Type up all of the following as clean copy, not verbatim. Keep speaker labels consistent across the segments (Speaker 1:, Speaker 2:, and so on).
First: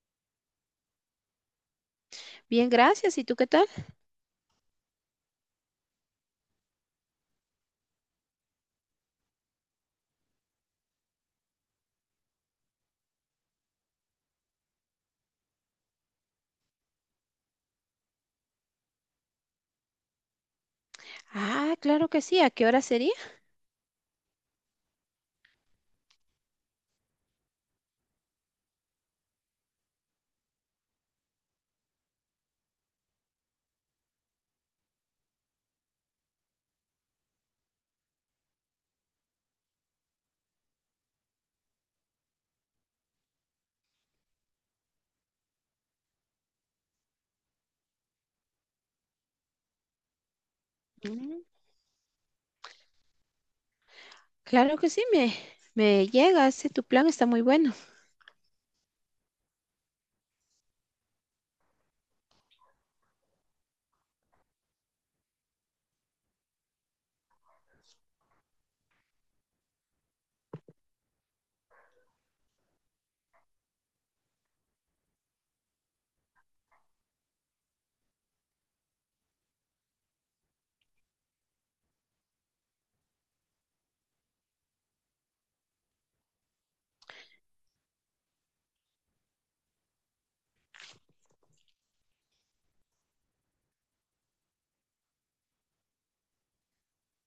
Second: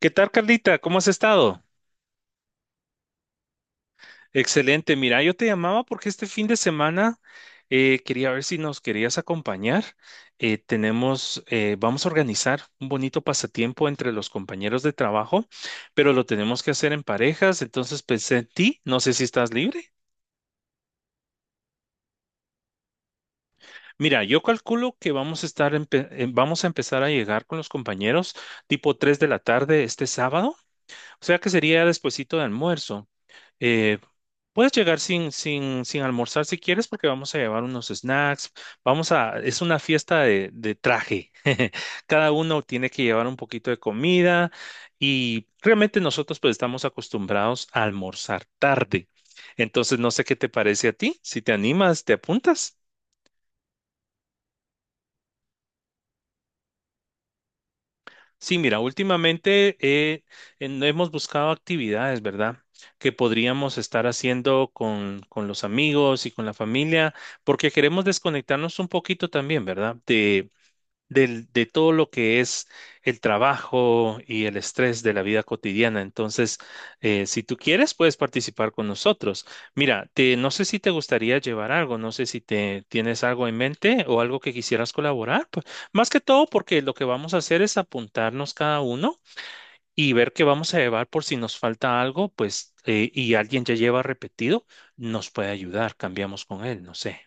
Speaker 1: ¿Qué tal, Carlita? ¿Cómo has estado?
Speaker 2: Bien, gracias. ¿Y tú qué tal?
Speaker 1: Excelente. Mira, yo te llamaba porque este fin de semana quería ver si nos querías acompañar. Tenemos, vamos a organizar un bonito pasatiempo entre los compañeros de trabajo, pero lo tenemos que hacer en parejas. Entonces pensé en ti. No sé si estás libre.
Speaker 2: Ah, claro que sí. ¿A qué hora sería?
Speaker 1: Mira, yo calculo que vamos a estar, vamos a empezar a llegar con los compañeros tipo 3 de la tarde este sábado. O sea que sería despuesito de almuerzo. Eh, puedes llegar sin almorzar si quieres, porque vamos a llevar unos snacks. Es una fiesta de traje. Cada uno tiene que llevar un poquito de comida y realmente nosotros pues estamos acostumbrados a almorzar tarde. Entonces, no sé qué te parece a ti. Si
Speaker 2: Mm,
Speaker 1: te animas, te apuntas.
Speaker 2: claro que sí, me llega. Ese tu plan está muy bueno.
Speaker 1: Sí, mira, últimamente hemos buscado actividades, ¿verdad? Que podríamos estar haciendo con los amigos y con la familia, porque queremos desconectarnos un poquito también, ¿verdad? De todo lo que es el trabajo y el estrés de la vida cotidiana. Entonces, si tú quieres, puedes participar con nosotros. Mira, no sé si te gustaría llevar algo, no sé si te tienes algo en mente o algo que quisieras colaborar. Pues, más que todo, porque lo que vamos a hacer es apuntarnos cada uno y ver qué vamos a llevar por si nos falta algo, pues, y alguien ya lleva repetido, nos puede ayudar, cambiamos con él, no sé.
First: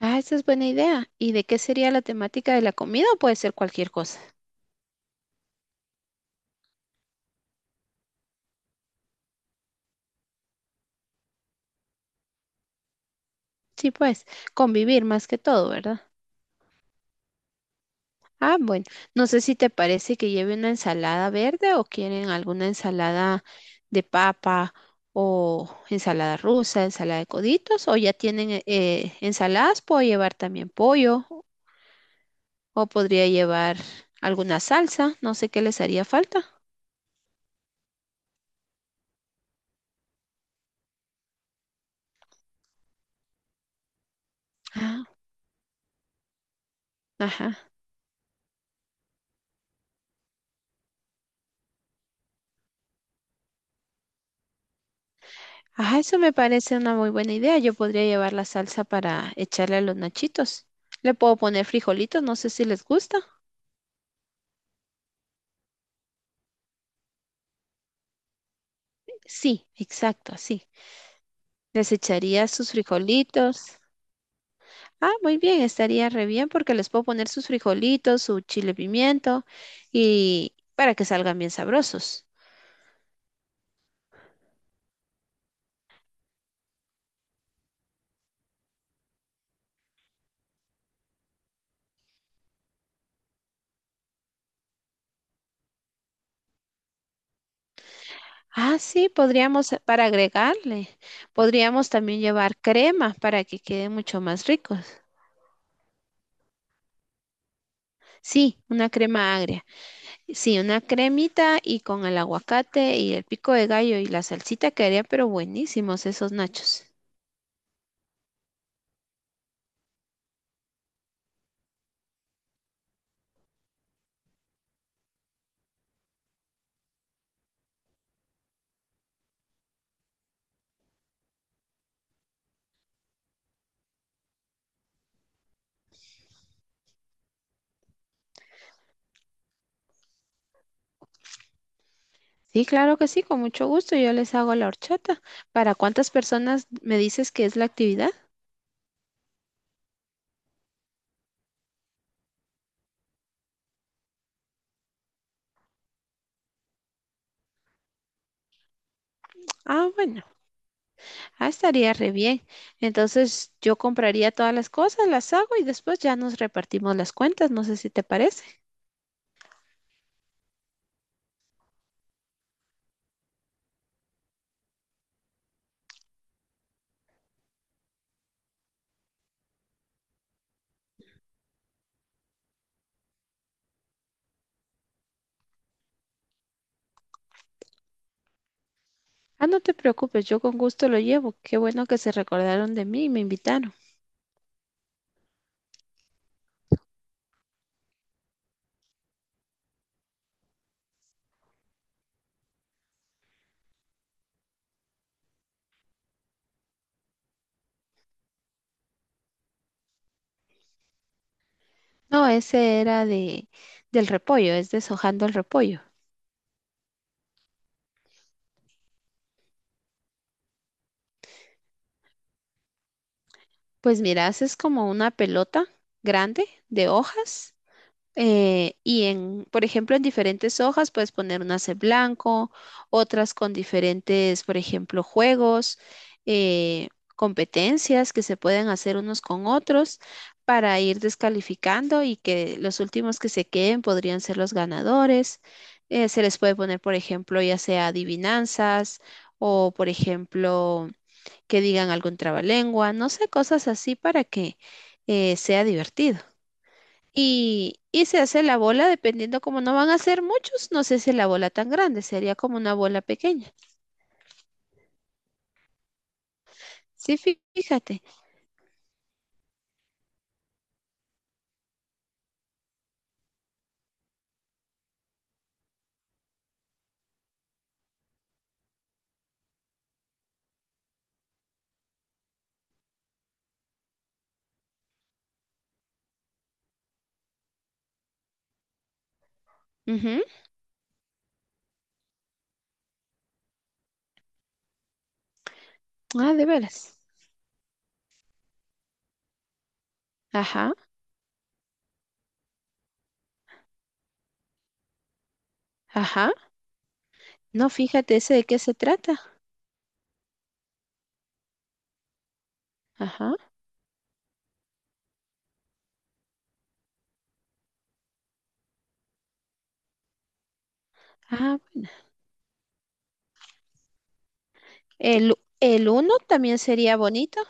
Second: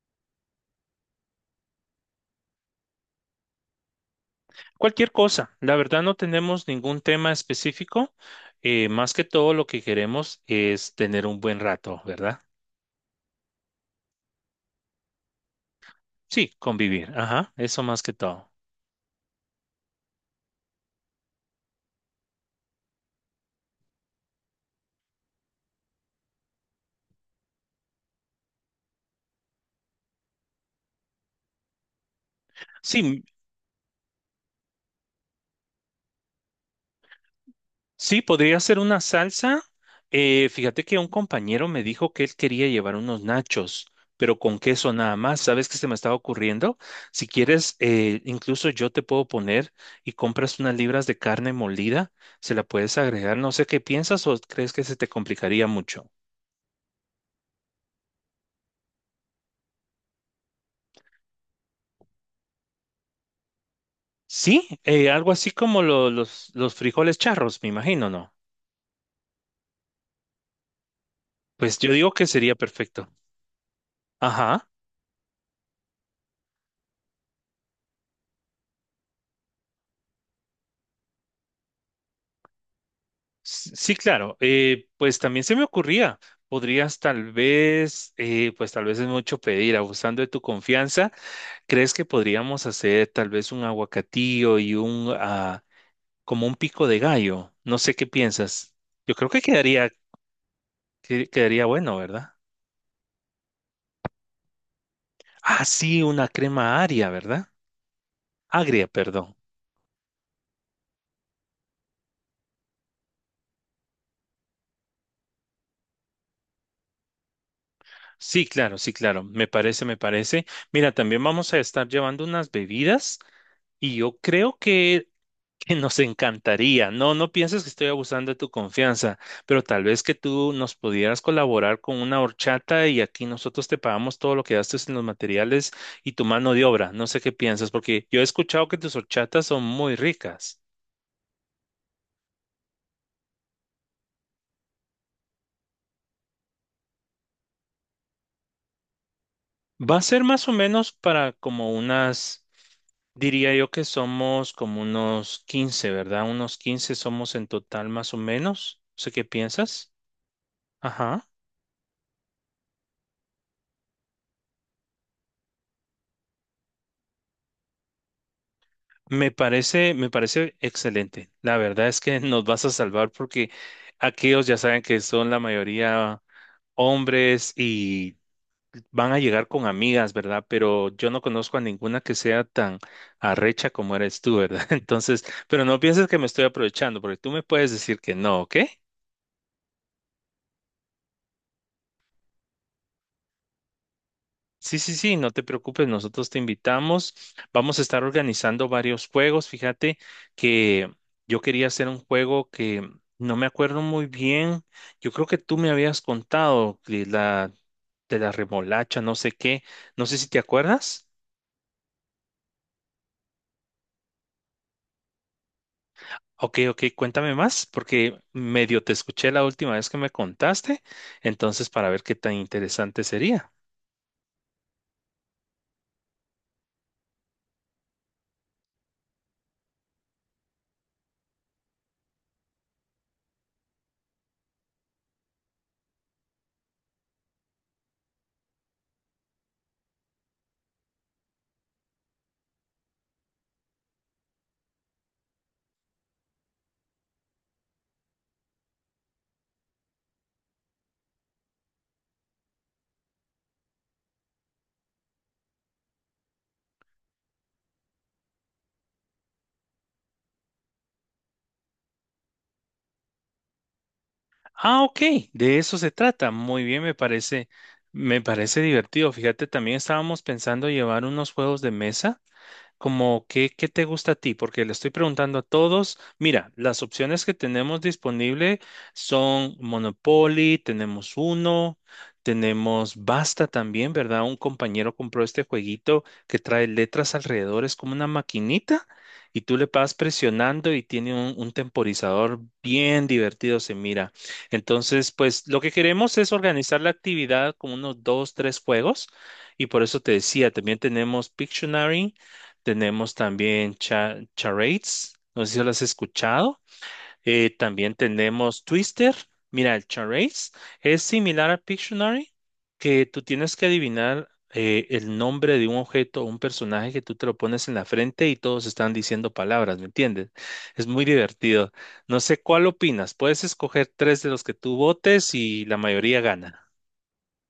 Speaker 2: Ah, esa es buena idea. ¿Y de qué sería la temática de la comida o puede ser cualquier cosa?
Speaker 1: Cualquier cosa, la verdad no tenemos ningún tema específico, más que todo lo que queremos es tener un buen rato, ¿verdad?
Speaker 2: Sí, pues, convivir más que todo, ¿verdad?
Speaker 1: Sí, convivir, ajá, eso más que todo.
Speaker 2: Ah, bueno, no sé si te parece que lleve una ensalada verde o quieren alguna ensalada de papa o ensalada rusa, ensalada de coditos o ya tienen ensaladas, puedo llevar también pollo. O
Speaker 1: Sí,
Speaker 2: podría llevar alguna salsa, no sé qué les haría falta.
Speaker 1: sí, podría ser una salsa. Fíjate que un compañero me dijo que él quería llevar unos nachos, pero con queso
Speaker 2: Ah,
Speaker 1: nada más. ¿Sabes qué se me estaba ocurriendo? Si
Speaker 2: ajá.
Speaker 1: quieres, incluso yo te puedo poner y compras unas libras de carne molida, se la puedes agregar. No sé qué piensas o crees que se te complicaría
Speaker 2: Ajá,
Speaker 1: mucho.
Speaker 2: eso me parece una muy buena idea. Yo podría llevar la salsa para echarle a los nachitos. Le puedo poner frijolitos, no sé si les gusta.
Speaker 1: Sí, algo así como los frijoles charros, me imagino, ¿no?
Speaker 2: Sí, exacto, sí.
Speaker 1: Pues yo
Speaker 2: Les
Speaker 1: digo que
Speaker 2: echaría
Speaker 1: sería
Speaker 2: sus
Speaker 1: perfecto.
Speaker 2: frijolitos.
Speaker 1: Ajá.
Speaker 2: Ah, muy bien, estaría re bien porque les puedo poner sus frijolitos, su chile pimiento y para que salgan bien sabrosos.
Speaker 1: Sí, claro. Pues también se me ocurría, podrías tal vez, pues tal vez es mucho pedir, abusando de tu confianza, ¿crees que podríamos hacer tal vez un aguacatillo y un, ah, como un pico de gallo? No sé qué piensas.
Speaker 2: Ah, sí,
Speaker 1: Yo creo que
Speaker 2: podríamos,
Speaker 1: quedaría,
Speaker 2: para agregarle,
Speaker 1: quedaría
Speaker 2: podríamos
Speaker 1: bueno,
Speaker 2: también
Speaker 1: ¿verdad?
Speaker 2: llevar crema para que quede mucho más ricos.
Speaker 1: Ah, sí, una crema agria, ¿verdad?
Speaker 2: Sí,
Speaker 1: Agria,
Speaker 2: una
Speaker 1: perdón.
Speaker 2: crema agria. Sí, una cremita y con el aguacate y el pico de gallo y la salsita quedaría, pero buenísimos esos nachos.
Speaker 1: Sí, claro, sí, claro. Me parece, me parece. Mira, también vamos a estar llevando unas bebidas y yo creo que nos encantaría. No, no pienses que estoy abusando de tu confianza, pero tal vez que tú nos pudieras colaborar con una horchata y aquí nosotros te pagamos todo lo que gastes en los materiales y tu mano de obra. No sé qué piensas, porque yo he escuchado que tus horchatas son muy ricas.
Speaker 2: Sí, claro que sí, con mucho gusto. Yo les hago la horchata. ¿Para cuántas personas me dices que es la actividad?
Speaker 1: Va a ser más o menos para como unas, diría yo que somos como unos 15, ¿verdad? Unos 15 somos en total más o menos. No sé qué
Speaker 2: Ah,
Speaker 1: piensas.
Speaker 2: bueno,
Speaker 1: Ajá.
Speaker 2: ah, estaría re bien. Entonces yo compraría todas las cosas, las hago y después ya nos repartimos las cuentas. No sé si te parece.
Speaker 1: Me parece excelente. La verdad es que nos vas a salvar porque aquellos ya saben que son la mayoría hombres y van a llegar con amigas, ¿verdad? Pero yo no conozco a ninguna que sea tan arrecha como eres tú, ¿verdad? Entonces, pero no pienses que me estoy aprovechando, porque tú me puedes decir que no, ¿ok?
Speaker 2: Ah, no te preocupes, yo con gusto lo llevo. Qué bueno que se recordaron de mí y me invitaron.
Speaker 1: Sí, sí, sí, no te preocupes, nosotros te invitamos. Vamos a estar organizando varios juegos. Fíjate que yo quería hacer un juego que no me acuerdo muy bien. Yo creo que tú me habías contado de de la remolacha, no sé qué. No sé si te acuerdas.
Speaker 2: No, ese era de del repollo, es deshojando el repollo.
Speaker 1: Ok, ok, cuéntame más, porque medio te escuché la última vez que me contaste, entonces para ver qué tan interesante sería.
Speaker 2: Pues mira, haces como una pelota grande de hojas, y en, por ejemplo, en diferentes hojas puedes poner unas de blanco, otras con diferentes, por ejemplo, juegos, eh, competencias que se pueden hacer unos con otros para ir descalificando y que los últimos que se queden podrían ser los ganadores. Se les puede poner, por ejemplo, ya sea adivinanzas o, por ejemplo, que digan algún trabalengua, no sé, cosas así para que sea divertido. Y se hace la bola dependiendo como no van a ser muchos, no se hace la bola tan grande, sería como una bola pequeña.
Speaker 1: Ah, ok, de eso se trata. Muy bien,
Speaker 2: Sí, fíjate.
Speaker 1: me parece divertido. Fíjate, también estábamos pensando llevar unos juegos de mesa. Como qué, qué te gusta a ti, porque le estoy preguntando a todos, mira, las opciones que tenemos disponible son Monopoly, tenemos uno, tenemos Basta también, ¿verdad? Un compañero compró este jueguito que trae letras alrededor, es como una maquinita y tú le vas
Speaker 2: Ujú.
Speaker 1: presionando y tiene un temporizador bien divertido, se mira. Entonces, pues lo que queremos es
Speaker 2: Ah, de
Speaker 1: organizar la
Speaker 2: veras.
Speaker 1: actividad con unos dos, tres juegos y por eso te decía,
Speaker 2: Ajá,
Speaker 1: también tenemos Pictionary tenemos también charades, no sé si lo has
Speaker 2: ajá.
Speaker 1: escuchado.
Speaker 2: No,
Speaker 1: También
Speaker 2: fíjate ese de qué
Speaker 1: tenemos
Speaker 2: se
Speaker 1: Twister.
Speaker 2: trata.
Speaker 1: Mira, el charades es similar a Pictionary, que tú
Speaker 2: Ajá.
Speaker 1: tienes que adivinar el nombre de un objeto o un personaje que tú te lo pones en la frente y todos están diciendo palabras, ¿me entiendes? Es muy
Speaker 2: Ah,
Speaker 1: divertido.
Speaker 2: bueno.
Speaker 1: No sé cuál opinas. Puedes escoger tres de los que tú votes
Speaker 2: El,
Speaker 1: y la
Speaker 2: el uno
Speaker 1: mayoría
Speaker 2: también
Speaker 1: gana.
Speaker 2: sería bonito.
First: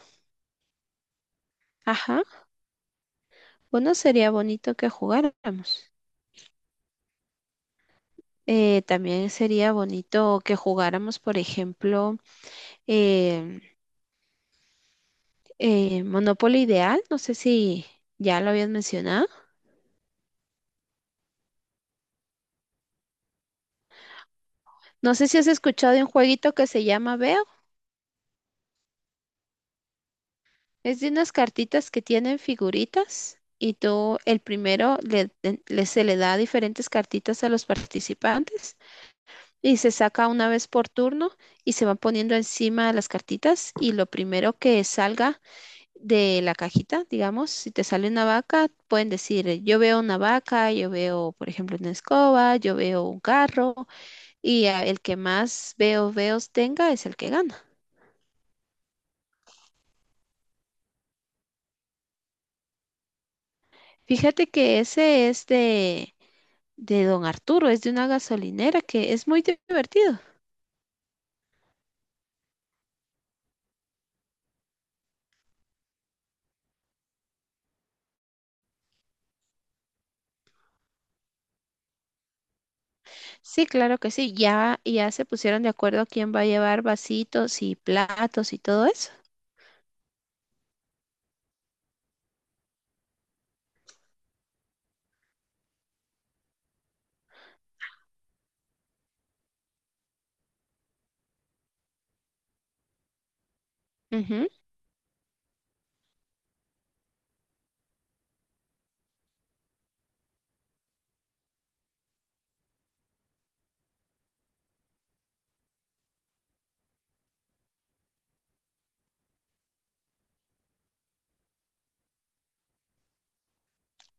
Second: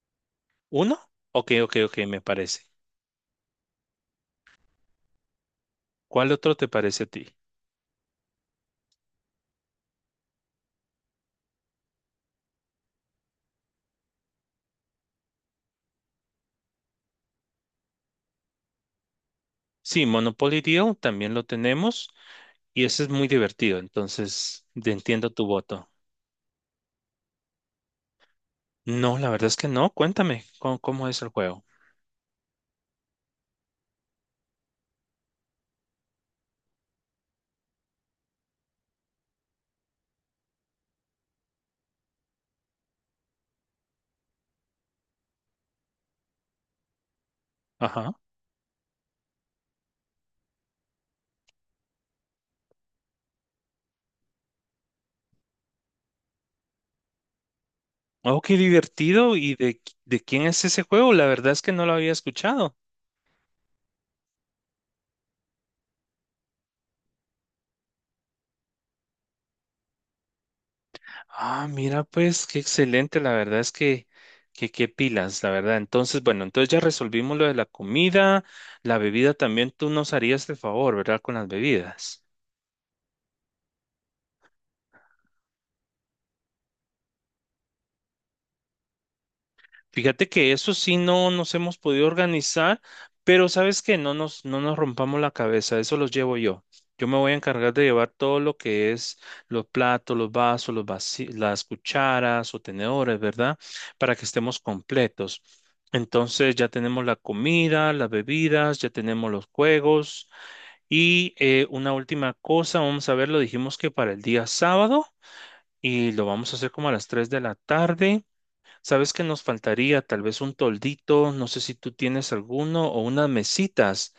Speaker 1: ¿Uno? Ok, ok, ok, me
Speaker 2: Ajá.
Speaker 1: parece.
Speaker 2: Uno sería bonito que jugáramos.
Speaker 1: ¿Cuál otro te parece a ti?
Speaker 2: También sería bonito que jugáramos, por ejemplo, em, Monopoly Ideal. No sé si ya lo habías mencionado.
Speaker 1: Sí, Monopoly Deal también lo tenemos. Y eso es muy divertido, entonces
Speaker 2: No sé
Speaker 1: entiendo
Speaker 2: si
Speaker 1: tu
Speaker 2: has
Speaker 1: voto.
Speaker 2: escuchado de un jueguito que se llama Veo.
Speaker 1: No, la verdad es que no. Cuéntame cómo,
Speaker 2: Es
Speaker 1: cómo
Speaker 2: de
Speaker 1: es el
Speaker 2: unas
Speaker 1: juego.
Speaker 2: cartitas que tienen figuritas y tú, el primero, se le da diferentes cartitas a los participantes y se saca una vez por turno y se van poniendo encima de las cartitas y lo primero que salga de la cajita, digamos, si te sale
Speaker 1: Ajá.
Speaker 2: una vaca, pueden decir, yo veo una vaca, yo veo, por ejemplo, una escoba, yo veo un carro y ah, el que más veo, veos tenga es el que gana.
Speaker 1: Oh, qué divertido. ¿Y de, de quién es ese juego? La verdad es que no lo había escuchado.
Speaker 2: Fíjate que ese es de Don Arturo, es de una gasolinera que es muy divertido.
Speaker 1: Ah, mira, pues qué excelente. La verdad es que qué pilas, la verdad. Entonces, bueno, entonces ya resolvimos lo de la comida, la bebida también. Tú nos harías el favor, ¿verdad? Con las bebidas.
Speaker 2: Sí, claro que sí. Ya se pusieron de acuerdo quién va a llevar vasitos y platos y todo eso.
Speaker 1: Fíjate que eso sí no nos hemos podido organizar, pero sabes que no no nos rompamos la cabeza, eso los llevo yo. Yo me voy a encargar de llevar todo lo que es los platos, los vasos, las cucharas o tenedores, ¿verdad? Para que
Speaker 2: Ujú.
Speaker 1: estemos completos. Entonces ya tenemos la comida, las bebidas, ya tenemos los juegos y una última cosa, vamos a ver, lo dijimos que para el día sábado y lo vamos a hacer como a las 3 de la tarde. Sabes que nos faltaría tal vez un toldito, no sé si tú tienes alguno o unas mesitas.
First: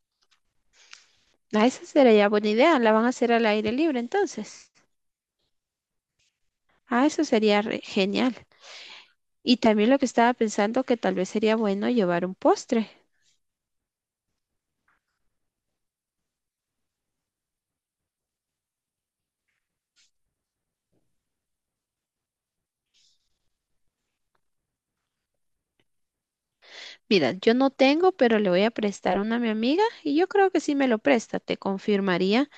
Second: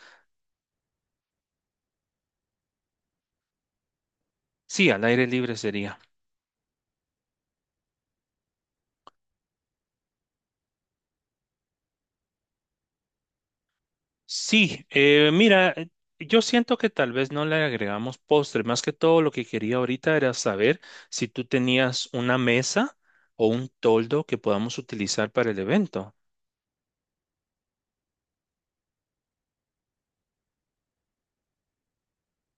Speaker 2: Ah, esa sería buena idea. La van a hacer al aire libre entonces.
Speaker 1: Sí, al aire libre sería.
Speaker 2: Ah, eso sería genial. Y también lo que estaba pensando que tal vez sería bueno llevar un postre.
Speaker 1: Sí, mira, yo siento que tal vez no le agregamos postre. Más que todo lo que quería ahorita era saber si tú tenías una mesa o un toldo que podamos utilizar para el evento.
Speaker 2: Mira, yo no tengo, pero le voy a prestar uno a mi amiga y yo creo que sí me lo presta. Te confirmaría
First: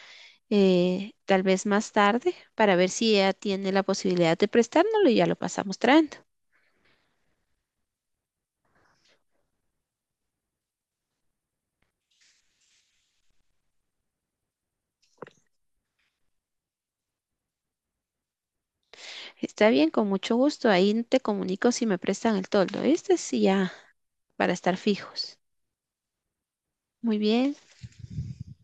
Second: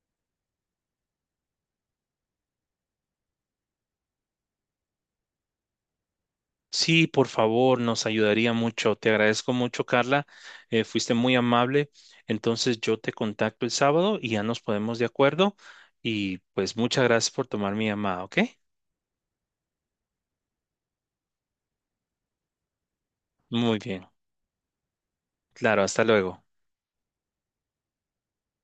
Speaker 2: tal vez más tarde para ver si ella tiene la posibilidad de prestárnoslo y ya lo pasamos trayendo.
Speaker 1: Sí, por favor, nos ayudaría mucho. Te agradezco mucho, Carla. Fuiste muy amable. Entonces yo te contacto el sábado y ya nos ponemos de acuerdo. Y pues muchas gracias por tomar mi llamada, ¿ok?
Speaker 2: Está bien, con mucho gusto. Ahí te comunico si me prestan el toldo. Este sí ya
Speaker 1: Muy bien.
Speaker 2: para estar fijos.
Speaker 1: Claro, hasta luego.
Speaker 2: Muy bien.